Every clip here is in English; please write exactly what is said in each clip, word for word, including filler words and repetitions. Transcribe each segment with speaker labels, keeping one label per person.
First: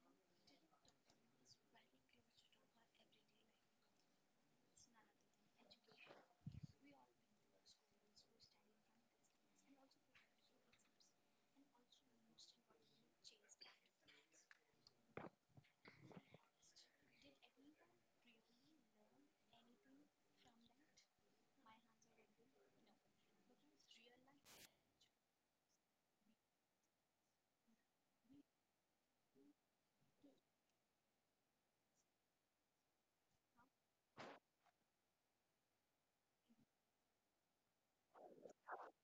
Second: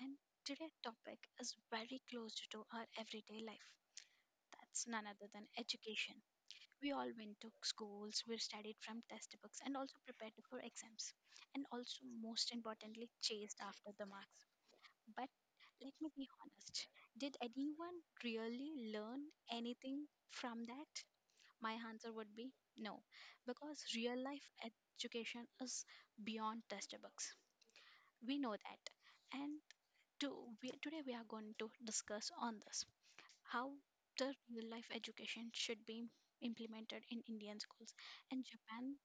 Speaker 1: and today's topic is very close to our everyday life. That's none other than education. We all went to schools, we studied from textbooks, and also prepared for exams, and also, most importantly, chased after the marks. But let me be honest, did anyone really learn anything from that? My answer would be no, because real life education is beyond textbooks. We know that. And to we, today we are going to discuss on this how the real life education should be implemented in Indian schools. And Japan,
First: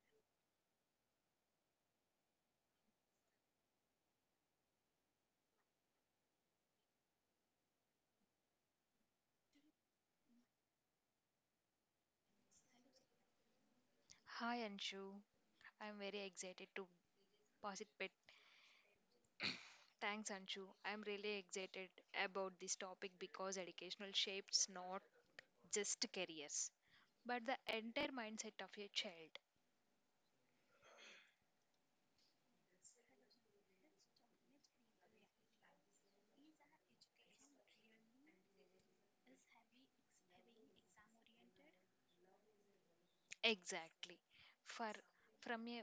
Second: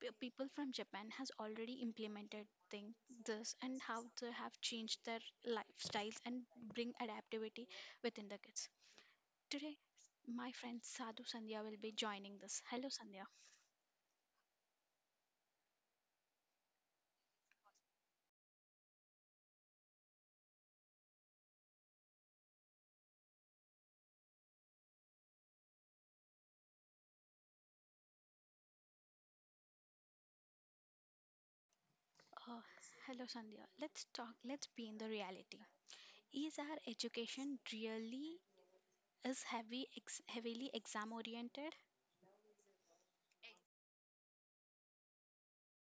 Speaker 1: pe- people from Japan has already implemented thing this, and how they have changed their lifestyles and bring adaptivity within the kids. Today, my friend Sadhu Sandhya will be joining this. Hello, Sandhya.
Speaker 2: Hi Anshu, I'm very excited to participate. Thanks Anshu. I'm really excited about this topic because educational shapes not just careers, but the entire mindset of a child.
Speaker 1: Uh, Hello, Sandhya. Let's talk. Let's be in the reality. Is our education really, is heavy ex- heavily exam oriented?
Speaker 2: Exactly. For from a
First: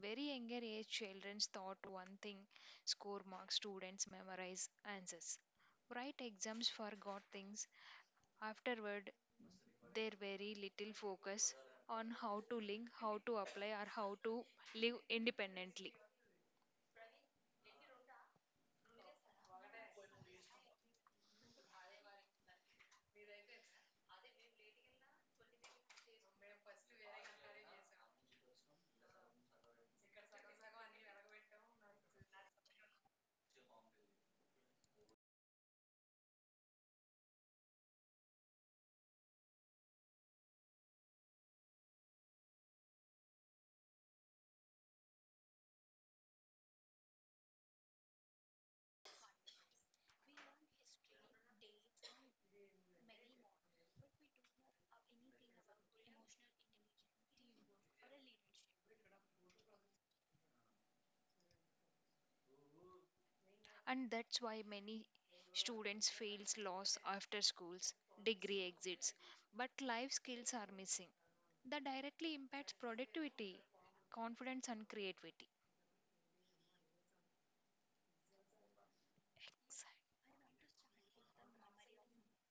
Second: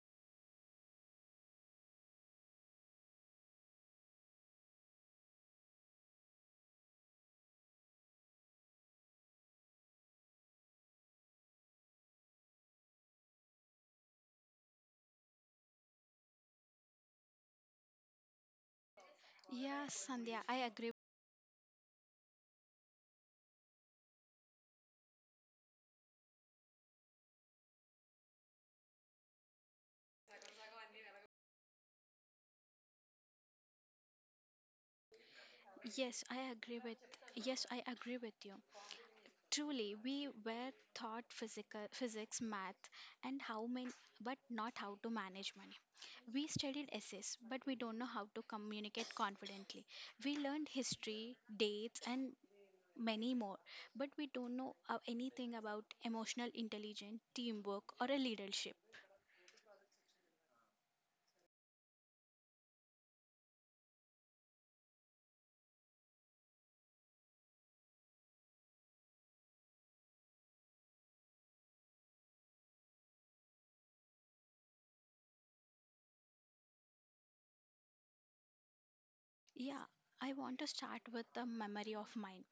Speaker 2: very younger age, children's thought one thing: score marks, students memorize answers, write exams, forgot things. Afterward, there very little focus on how to link, how to apply, or how to live independently.
Speaker 1: Yes, Sandhya, I agree. Yes, I agree with yes, I agree with you. Truly, we were taught physical physics, math, and how many, but not how to manage money. We studied essays, but we don't know how to communicate confidently. We learned history, dates, and many more, but we don't know uh, anything about emotional intelligence, teamwork, or a leadership.
Speaker 2: And that's why many students fails loss after schools degree exits but life skills are missing that directly impacts productivity confidence and creativity
Speaker 1: Yeah,
Speaker 2: Exact-
Speaker 1: I want to start with the memory of mine.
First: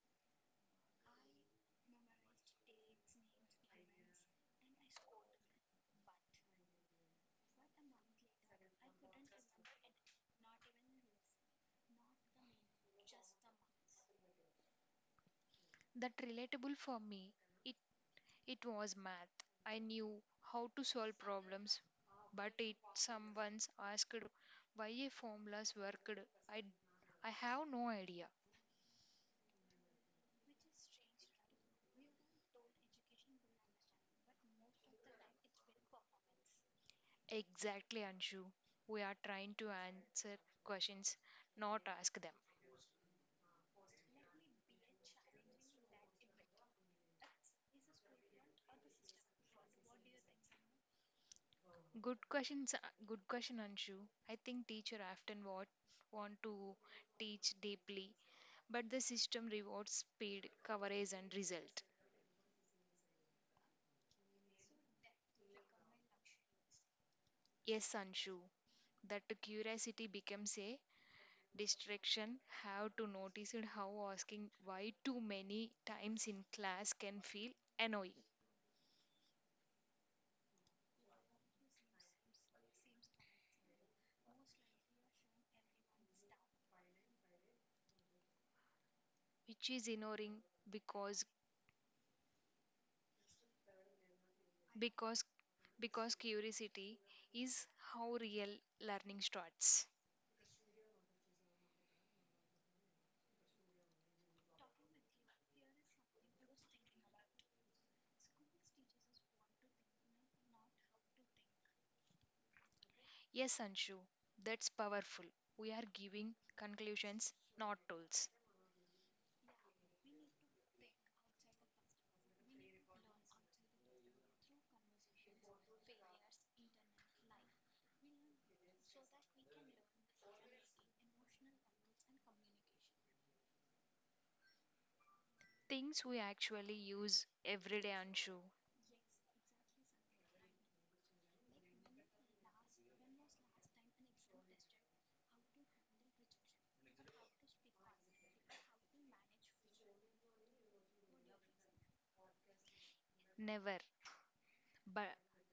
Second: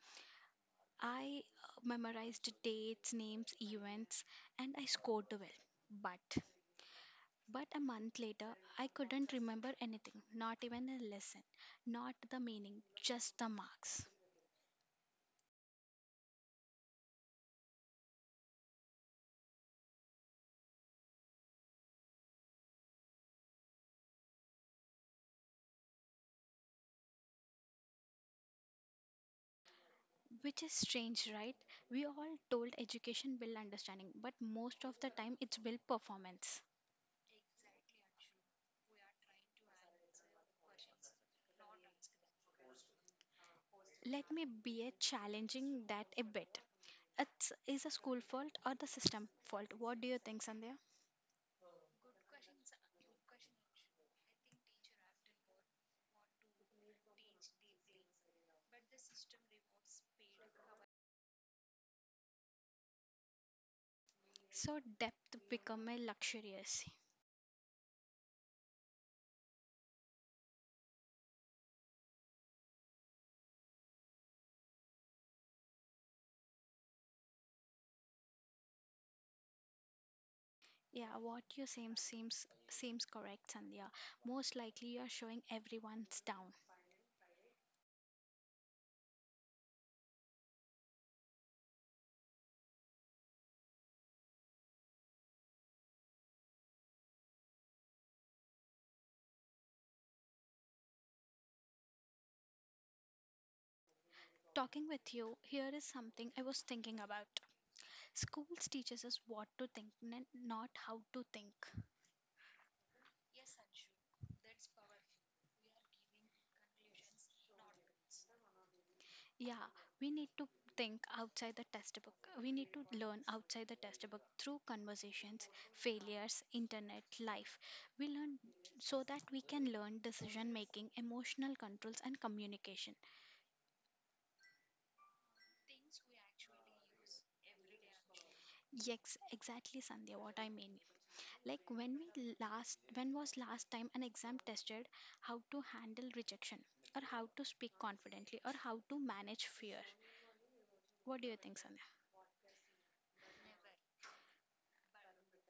Speaker 1: I uh, memorized dates, names, events, and I scored well. But but a month later, I couldn't remember anything, not even a lesson, not the meaning, just the marks.
Speaker 2: that relatable for me it It was math. I knew how to solve problems, but it someone's asked why a formulas worked. I, I have no idea.
Speaker 1: Which is strange, right? We all told education will understanding, but most of the time it's will performance.
Speaker 2: Exactly, Anshu. We are trying to answer questions, not ask them.
Speaker 1: Let me be a challenging that a bit. It's, is a school fault or the system fault? What do you think, Sandhya?
Speaker 2: Good questions, uh, Good question, Anshu. I think teacher often want want to teach deeply, but the system rewards speed, coverage, and result.
Speaker 1: So depth become a luxurious.
Speaker 2: Yes, Anshu, that curiosity becomes a distraction have to notice it how asking why too many times in class can feel annoying
Speaker 1: Yeah, what you seem seems seems correct, Sandhya. Most likely you are showing everyone's down.
Speaker 2: which is ignoring because because because curiosity is how real learning starts.
Speaker 1: Talking with you, here is something I was thinking about. Schools teaches us what to think, n- not how to think.
Speaker 2: Yes, Anshu, that's powerful. We are giving conclusions, not tools.
Speaker 1: Yeah, we need to think outside the textbook. We need to learn outside the textbook through conversations, failures, internet, life. We learn so that we can learn decision making, emotional controls, and communication.
Speaker 2: Things we actually use every day, Anshu.
Speaker 1: Yes, exactly, Sandhya, what I mean. Like when we last when was last time an exam tested how to handle rejection or how to speak confidently or how to manage fear? What do you think, Sandhya?
Speaker 2: Never, but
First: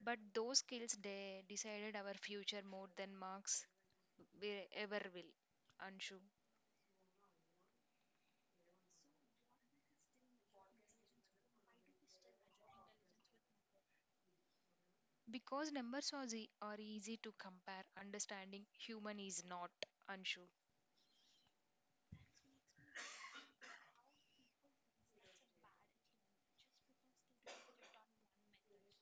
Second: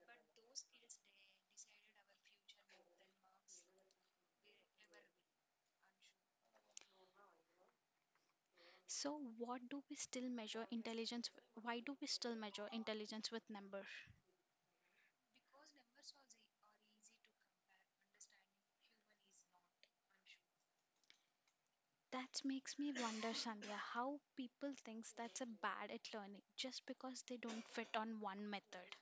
Speaker 2: but those skills they decided our future more than marks we ever will, Anshu.
Speaker 1: So what do we still measure intelligence with? Why do we still measure intelligence with number?
Speaker 2: Because numbers are, ze- are easy to compare, understanding human is not, Anshu.
Speaker 1: That makes me wonder, Sandhya, how people thinks that's a bad at learning just because they don't fit on one method.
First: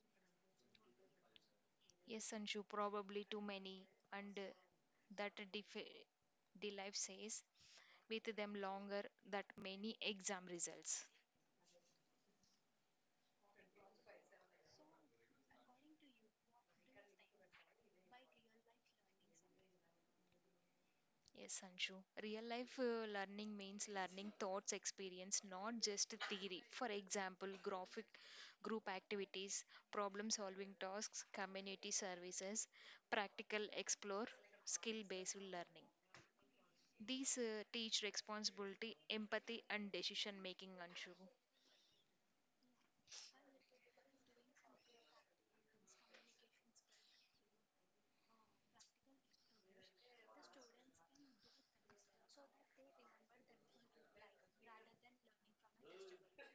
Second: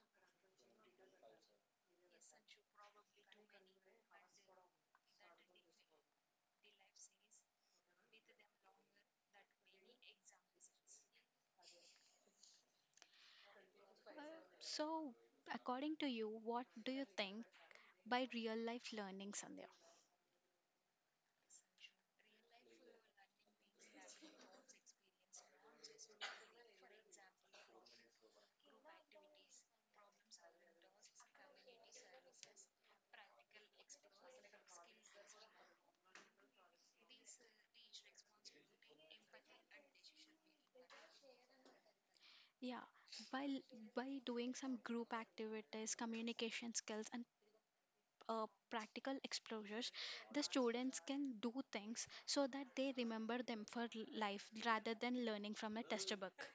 Speaker 2: Yes, Anshu, probably too many, and uh, that def- the life says with them longer that many exam results.
Speaker 1: So according to you, what do you think by real life learning, Sandhya?
Speaker 2: Yes, Anshu. Real life uh, learning means learning thoughts experience, not just theory. For example, graphic group activities, problem solving tasks, community services, practical explore, skill based learning. These uh, teach responsibility, empathy, and decision making, Anshu.
Speaker 1: Yeah, by l- by doing some group activities, communication skills, and uh, practical exposures, the students can do things so that they remember them for l- life rather than learning from a textbook.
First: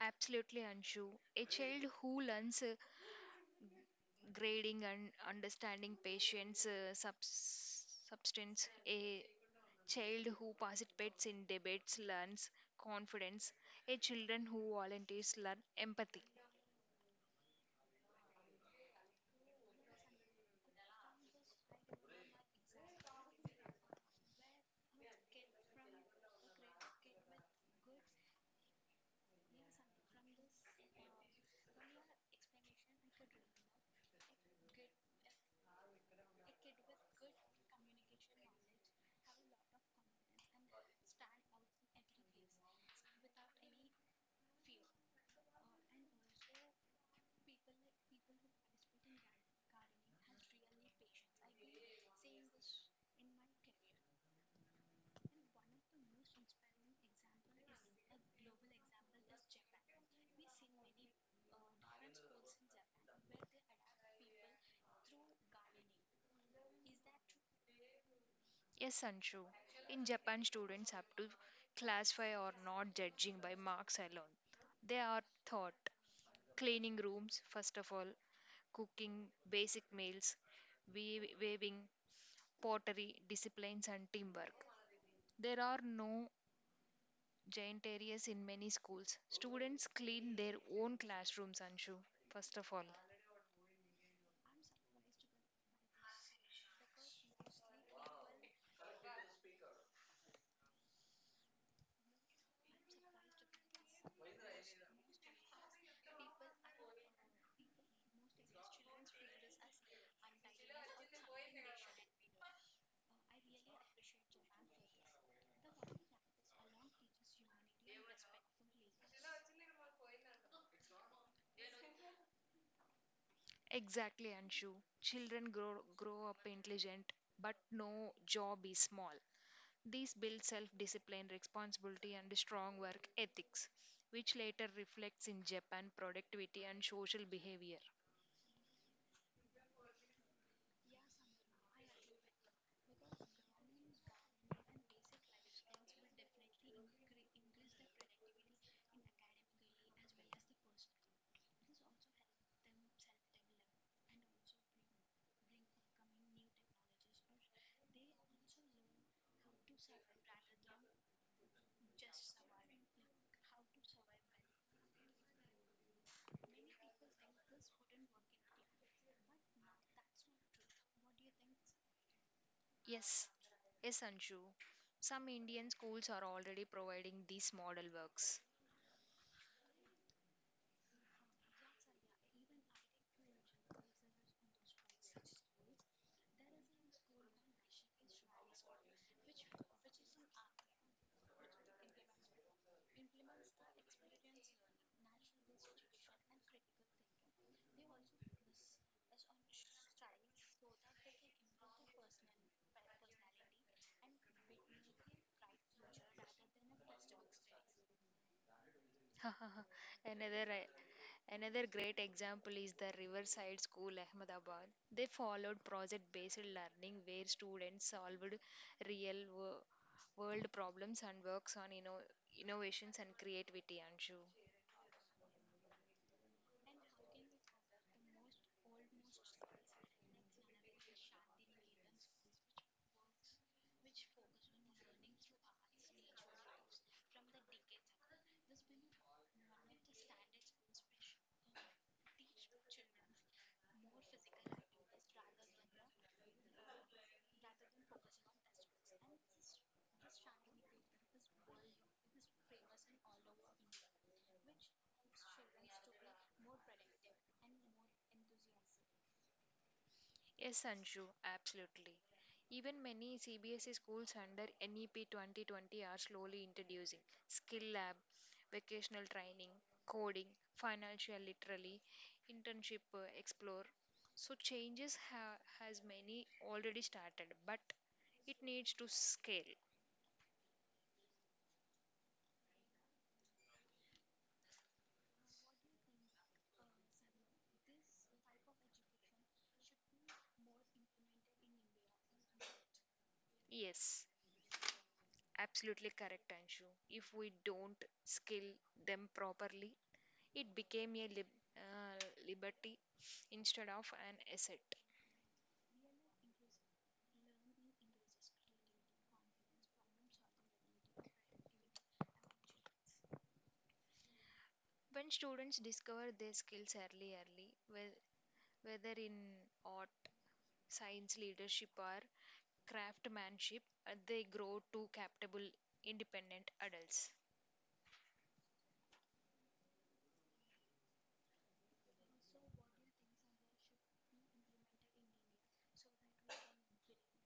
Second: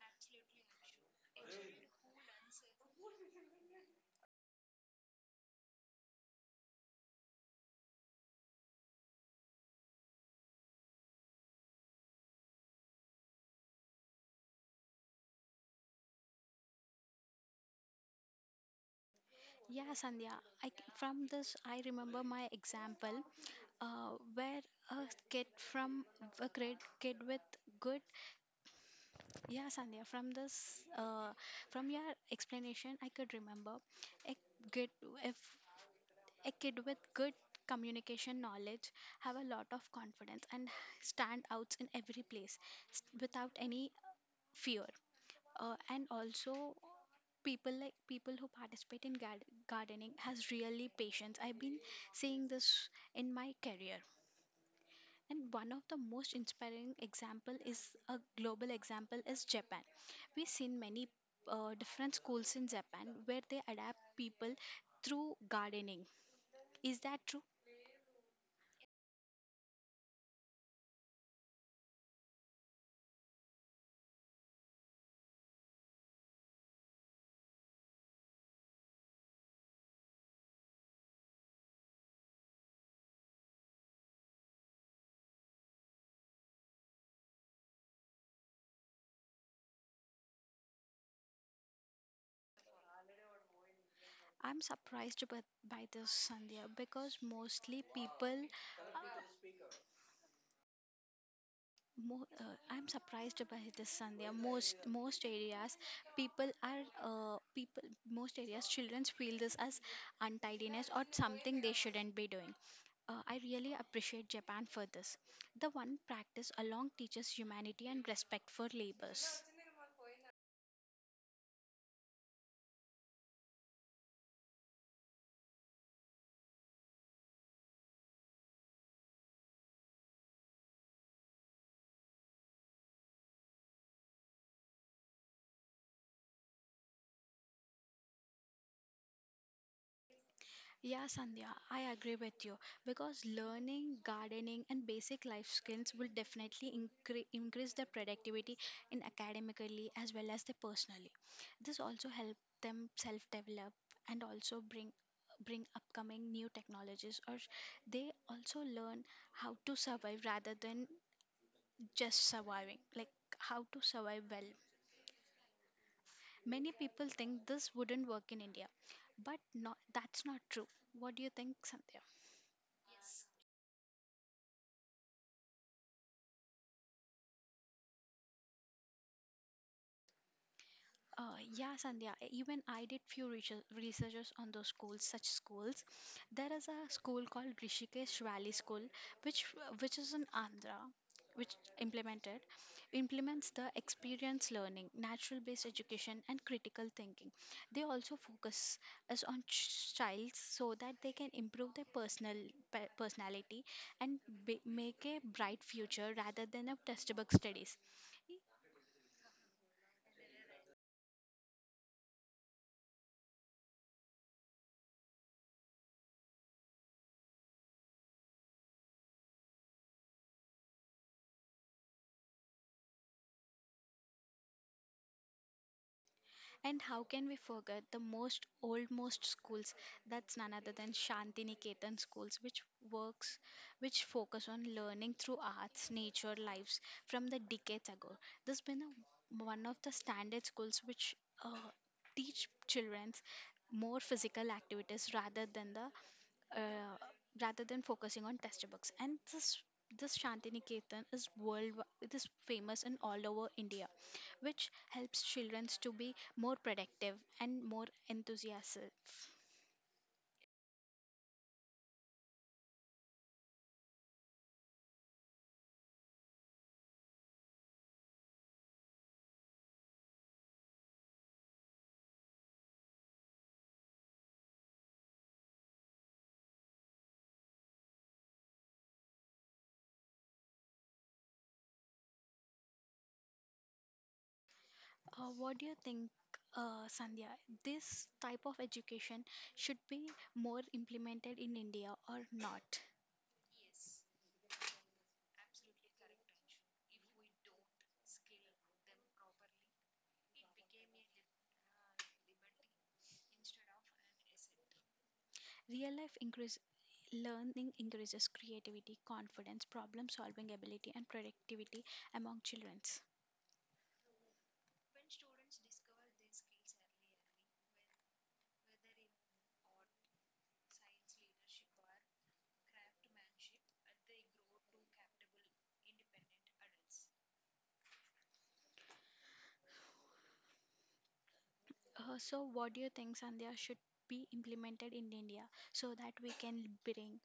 Speaker 2: Absolutely, Anshu. A child who learns uh, grading and understanding patients, uh, subs- substance, a child who participates in debates learns confidence. A children who volunteers learn empathy.
Speaker 1: Yeah, Sandhya, I, c- from this I remember my example, uh, where a kid from a great kid with good, yeah Sandhya, from this uh, from your explanation I could remember a kid if a kid with good communication knowledge have a lot of confidence and stand out in every place s- without any fear. Uh, and also people like people who participate in gard- gardening has really patience. I've been seeing this in my career. And one of the most inspiring example is a global example is Japan. We've seen many uh, different schools in Japan where they adapt people through gardening. Is that true?
Speaker 2: Yes, Anshu. In Japan, students up to class five are not judging by marks alone. They are taught cleaning rooms, first of all, cooking basic meals, wea- weaving, pottery, disciplines, and teamwork. There are no giant areas in many schools. Students clean their own classrooms, Anshu, first of all.
Speaker 1: I'm surprised by, by this, Sandhya, because mostly people. Uh, mo- uh, I'm surprised by this, Sandhya. Most most areas, people are uh, people. Most areas, children feel this as untidiness or something they shouldn't be doing. Uh, I really appreciate Japan for this. The one practice along teaches humanity and respect for labors.
Speaker 2: Exactly, Anshu. Children grow, grow up intelligent, but no job is small. These build self discipline, responsibility, and strong work ethics, which later reflects in Japan productivity and social behavior.
Speaker 1: Yeah, Sandhya, I agree with you because learning, gardening, and basic life skills will definitely incre- increase their productivity in academically as well as they personally. This also help them self-develop and also bring bring upcoming new technologies, or they also learn how to survive rather than just surviving, like how to survive well. Many people think this wouldn't work in India, but not that's not true. What do you think, Sandhya?
Speaker 2: Yes, yes, Anshu. Some Indian schools are already providing these model works.
Speaker 1: Uh, yeah, Sandhya. e- Even I did few research researches on those schools, such schools. There is a school called Rishikesh Valley School, which which is in Andhra, which implemented implements the experience learning, natural-based education, and critical thinking. They also focus us on ch- child so that they can improve their personal pe- personality and b- make a bright future rather than a textbook studies.
Speaker 2: Another, eh, Another great example is the Riverside School, Ahmedabad. They followed project based learning where students solved real wo- world problems and works on inno- innovations and creativity, Anshu.
Speaker 1: And how can we forget the most oldmost schools? That's none other than Shantiniketan schools, which works, which focus on learning through arts, nature, lives from the decades ago. This has been a, one of the standard schools which uh, teach children more physical activities rather than the uh, rather than focusing on test books. And this this Shantiniketan is world. It is famous in all over India, which helps children to be more productive and more enthusiastic.
Speaker 2: Yes, Anshu, absolutely. Even many C B S E schools under NEP twenty twenty are slowly introducing skill lab, vocational training, coding, financial literacy, internship uh, explore. So changes ha- has many already started, but it needs to scale.
Speaker 1: Uh, what do you think, uh, Sandhya? This type of education should be more implemented in India or not?
Speaker 2: Yes, absolutely correct, Anshu. If we don't scale them properly, it became a lib- uh, liberty instead of an asset.
Speaker 1: Real life increase, learning increases creativity, confidence, problem solving ability, and productivity among children.
Speaker 2: When students discover their skills early early, whe- whether in art, science, leadership, or craftsmanship, uh, they grow to capable independent adults.
Speaker 1: Uh, so, what do you think, Sandhya, should be implemented in India so that we can bring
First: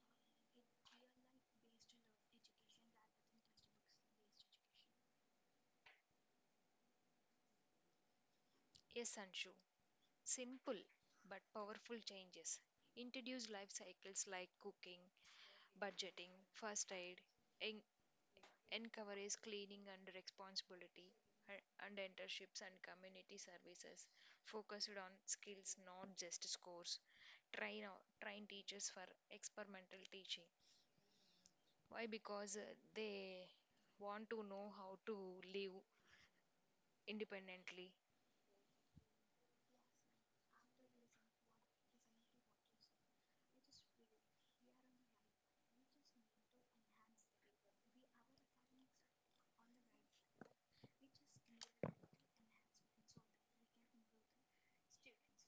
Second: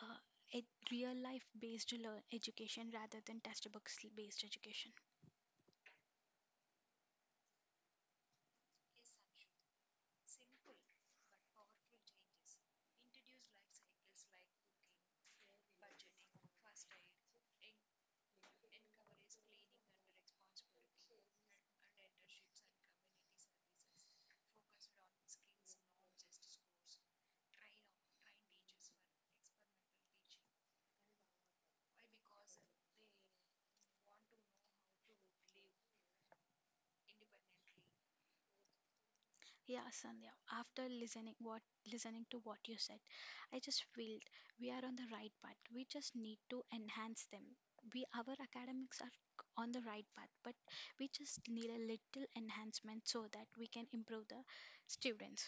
Speaker 1: uh, a real life based learn education rather than textbooks based education.
Speaker 2: Yes, Anshu, simple but powerful changes. Introduce life cycles like cooking, budgeting, first aid, en- encourages cleaning and responsibility, a- and internships and community services focused on skills, not just scores. Train o- train teachers for experimental teaching. Why? Because uh, they want to know how to live independently.
Speaker 1: Yeah, Sandhya. After listening what listening to what you said, I just feel we are on the right path. We just need to enhance them. We Our academics are on the right path, but we just need a little enhancement so that we can improve the students.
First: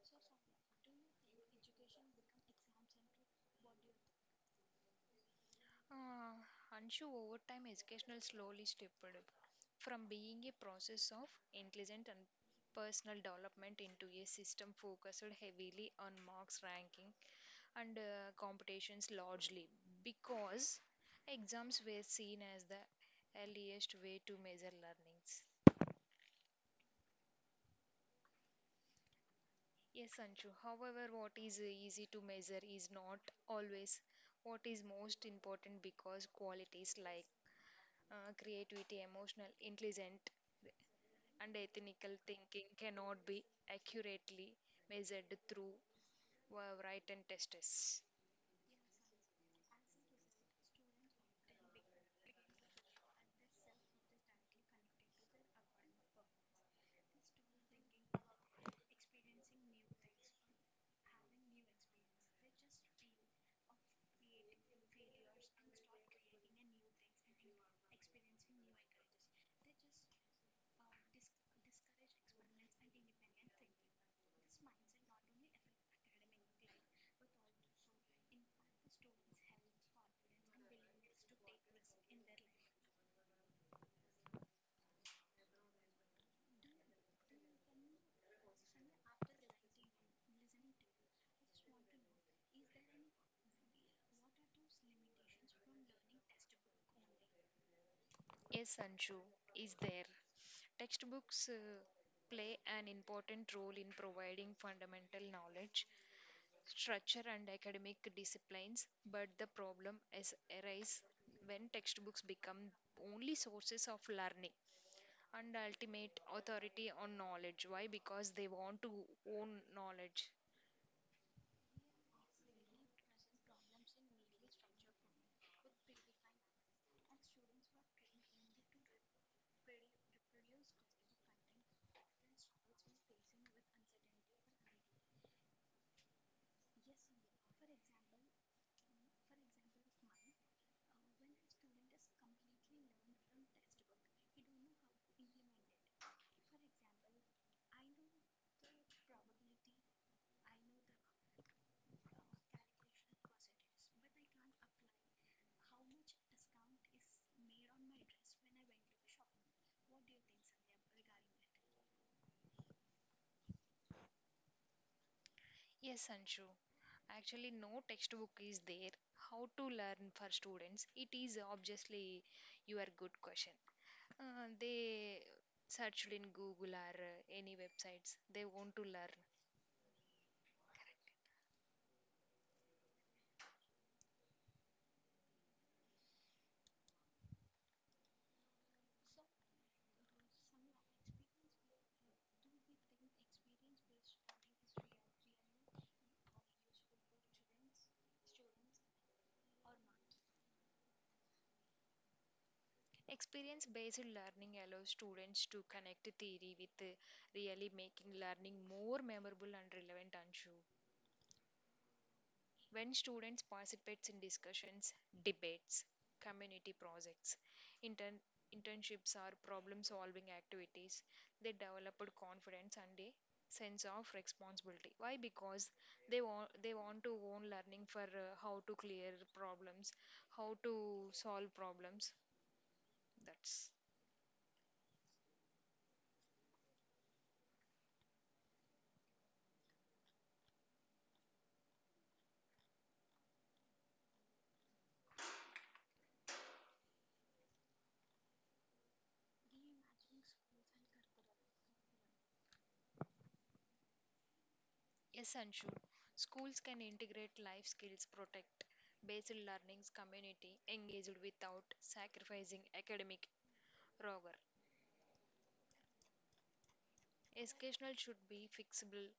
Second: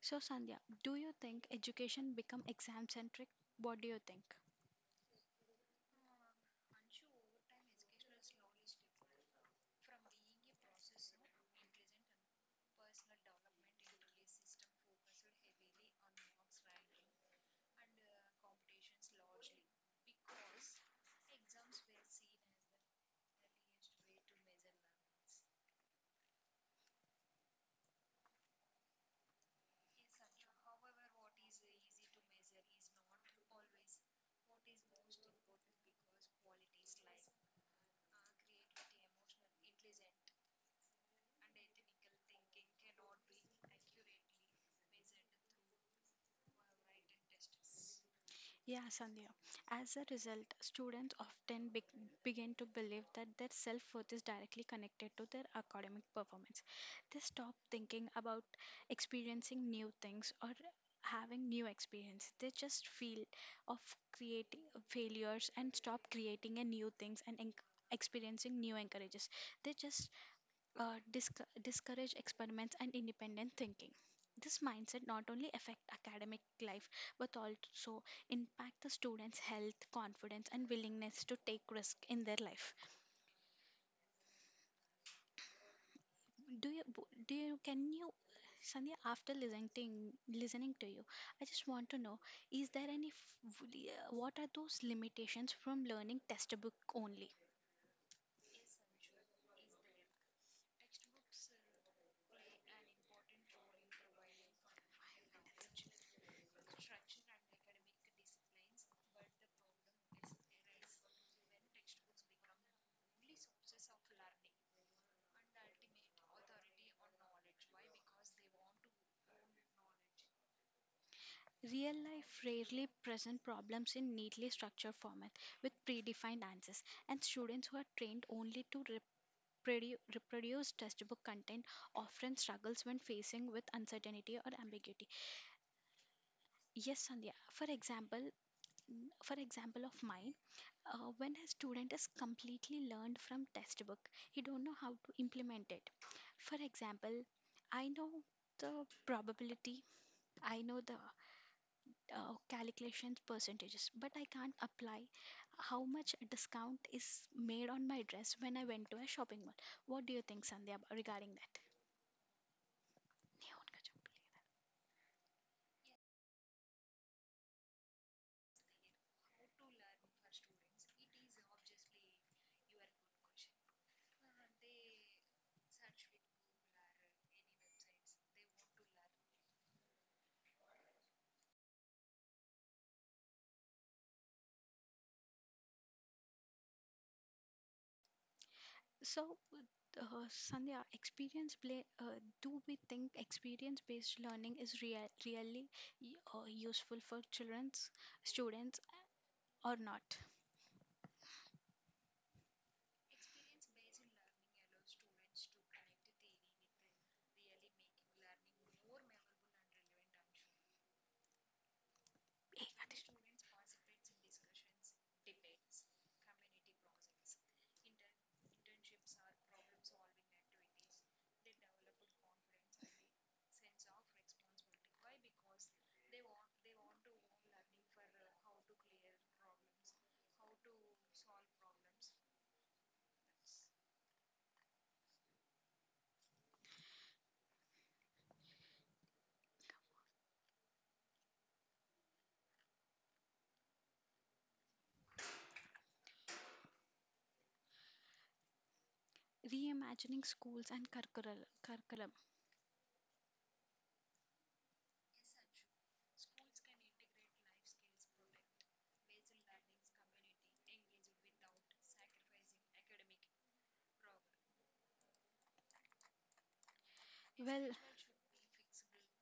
Speaker 1: So Sandhya, do you think education become exam centric? What do you think?
Speaker 2: Uh, anshu, over time educational slowly stepped up from being a process of intelligent and personal development into a system focused heavily on marks ranking and uh, competitions, largely because exams were seen as the earliest way to measure learnings. Yes, Sanchu. However, what is easy to measure is not always what is most important because qualities like uh, creativity, emotional intelligence, and ethical thinking cannot be accurately measured through uh, written tests.
Speaker 1: Yeah, Sandhya. As a result, students often be- begin to believe that their self worth is directly connected to their academic performance. They stop thinking about experiencing new things or having new experience. They just feel of creating failures and stop creating a new things and en- experiencing new encourages. They just uh, disc- discourage experiments and independent thinking. This mindset not only affect academic life but also impact the students' health, confidence, and willingness to take risk in their life. Do you w- do you can you, Sandhya? After listening listening to you, I just want to know: Is there any f- w- uh, what are those limitations from learning textbook only?
Speaker 2: Yes, Sanchu is there. Textbooks uh, play an important role in providing fundamental knowledge, structure, and academic disciplines, but the problem is arise when textbooks become only sources of learning and ultimate authority on knowledge. Why? Because they want to own knowledge.
Speaker 1: Real life rarely present problems in neatly structured format with predefined answers, and students who are trained only to reprodu- reproduce textbook content often struggles when facing with uncertainty or ambiguity. Yes, Sandhya. For example, mm, for example of mine, uh, when a student is completely learned from textbook, he don't know how to implement it. For example, I know the probability, I know the uh, calculations percentages, but I can't apply how much discount is made on my dress when I went to a shopping mall. What do you think, Sandhya, ab- regarding that?
Speaker 2: Yes, Anshu. Actually, no textbook is there. How to learn for students? It is obviously your good question. Uh, they searched in Google or uh, any websites. They want to learn.
Speaker 1: So uh, Sandhya, experience play, uh, do we think experience based learning is real, really y- uh, useful for children's students or not?
Speaker 2: Experience based learning allows students to connect theory with uh, really making learning more memorable and relevant, Anshu.
Speaker 1: Eh, that
Speaker 2: When
Speaker 1: is-
Speaker 2: students participate in discussions, debates, community projects, intern- internships, or problem solving activities, they developed confidence and a sense of responsibility. Why? Because they want they want to own learning for uh, how to clear problems, how to solve problems. That's
Speaker 1: Reimagining schools and curricul- curriculum,
Speaker 2: yes, Anshu. Schools can integrate life skills, protect basic learnings, community engaged without sacrificing academic rigor.
Speaker 1: well.
Speaker 2: Educational should be fixable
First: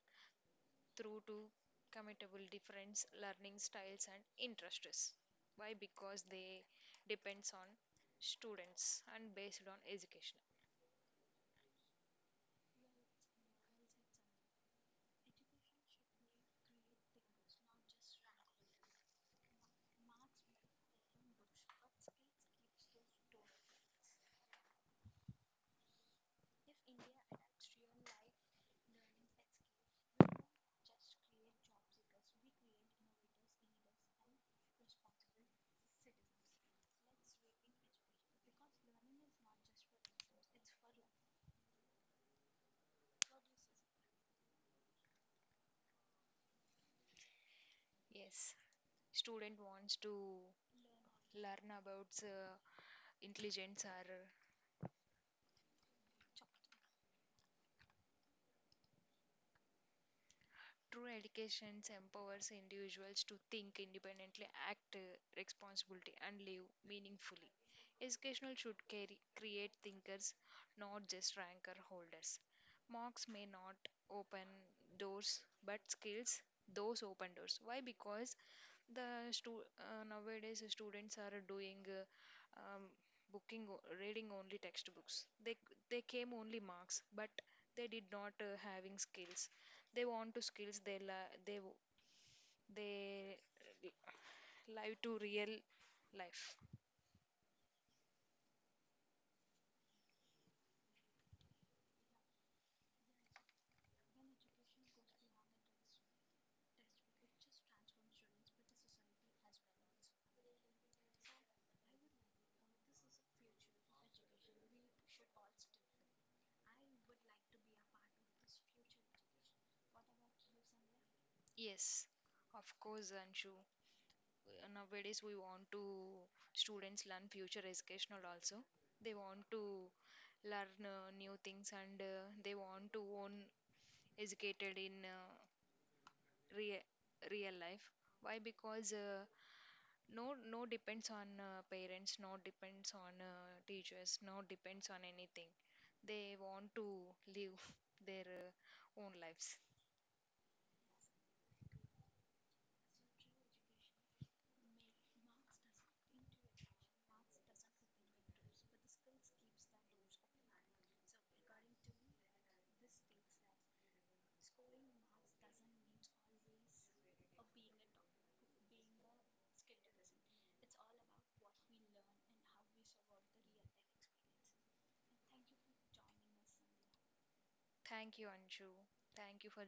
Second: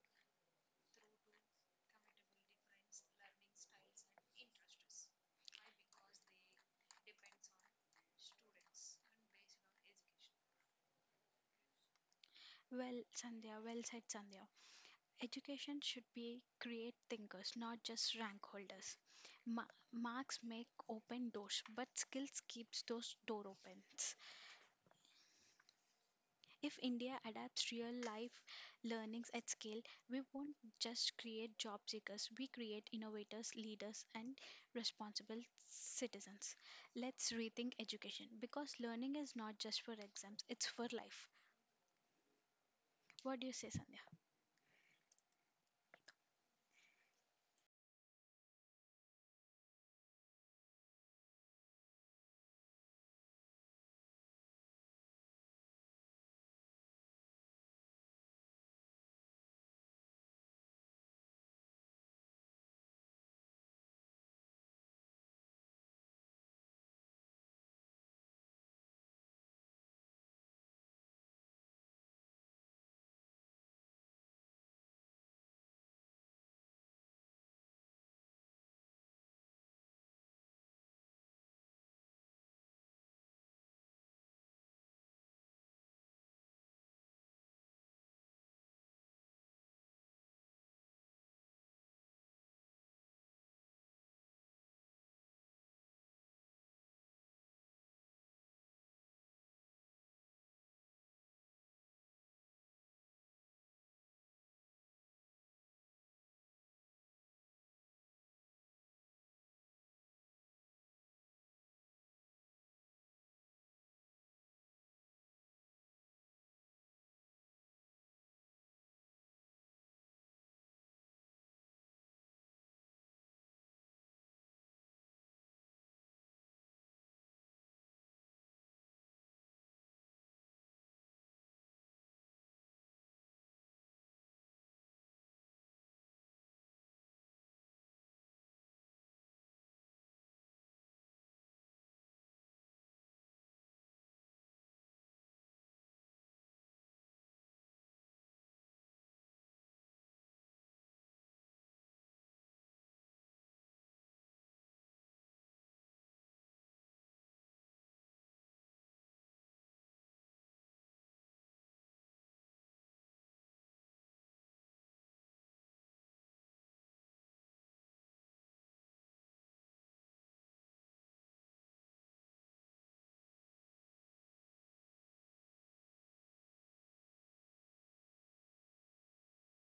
Speaker 2: through to committable difference learning styles and interests. Why? Because they depends on students and based on education.
Speaker 1: Well, Sandhya, well said, Sandhya. Education should be create thinkers, not just rank holders. Ma- marks make open doors, but skills keeps those door opens. If India adapts real life learnings at scale, we won't just create job seekers, we create innovators, leaders, and responsible citizens. Let's rethink education because learning is not just for exams, it's for life. What do you say, Sandhya?
Speaker 2: Yes, student wants to learn about uh, intelligence or uh, true education empowers individuals to think independently, act uh, responsibility and live meaningfully. Educational should carry, create thinkers, not just ranker holders. Marks may not open doors, but skills those open doors. Why? Because the stu- uh, nowadays students are doing uh, um, booking, o- reading only textbooks. They they came only marks, but they did not uh, having skills. They want to skills. They la- they w- they live to real life. Yes. Of course, Anshu. Uh, nowadays we want to students learn future educational also they want to learn uh, new things and uh, they want to own educated in uh, real real life. Why? Because uh, no no depends on uh, parents, no depends on uh, teachers, no depends on anything. They want to live their uh, own lives. Thank you, Anshu. Thank you for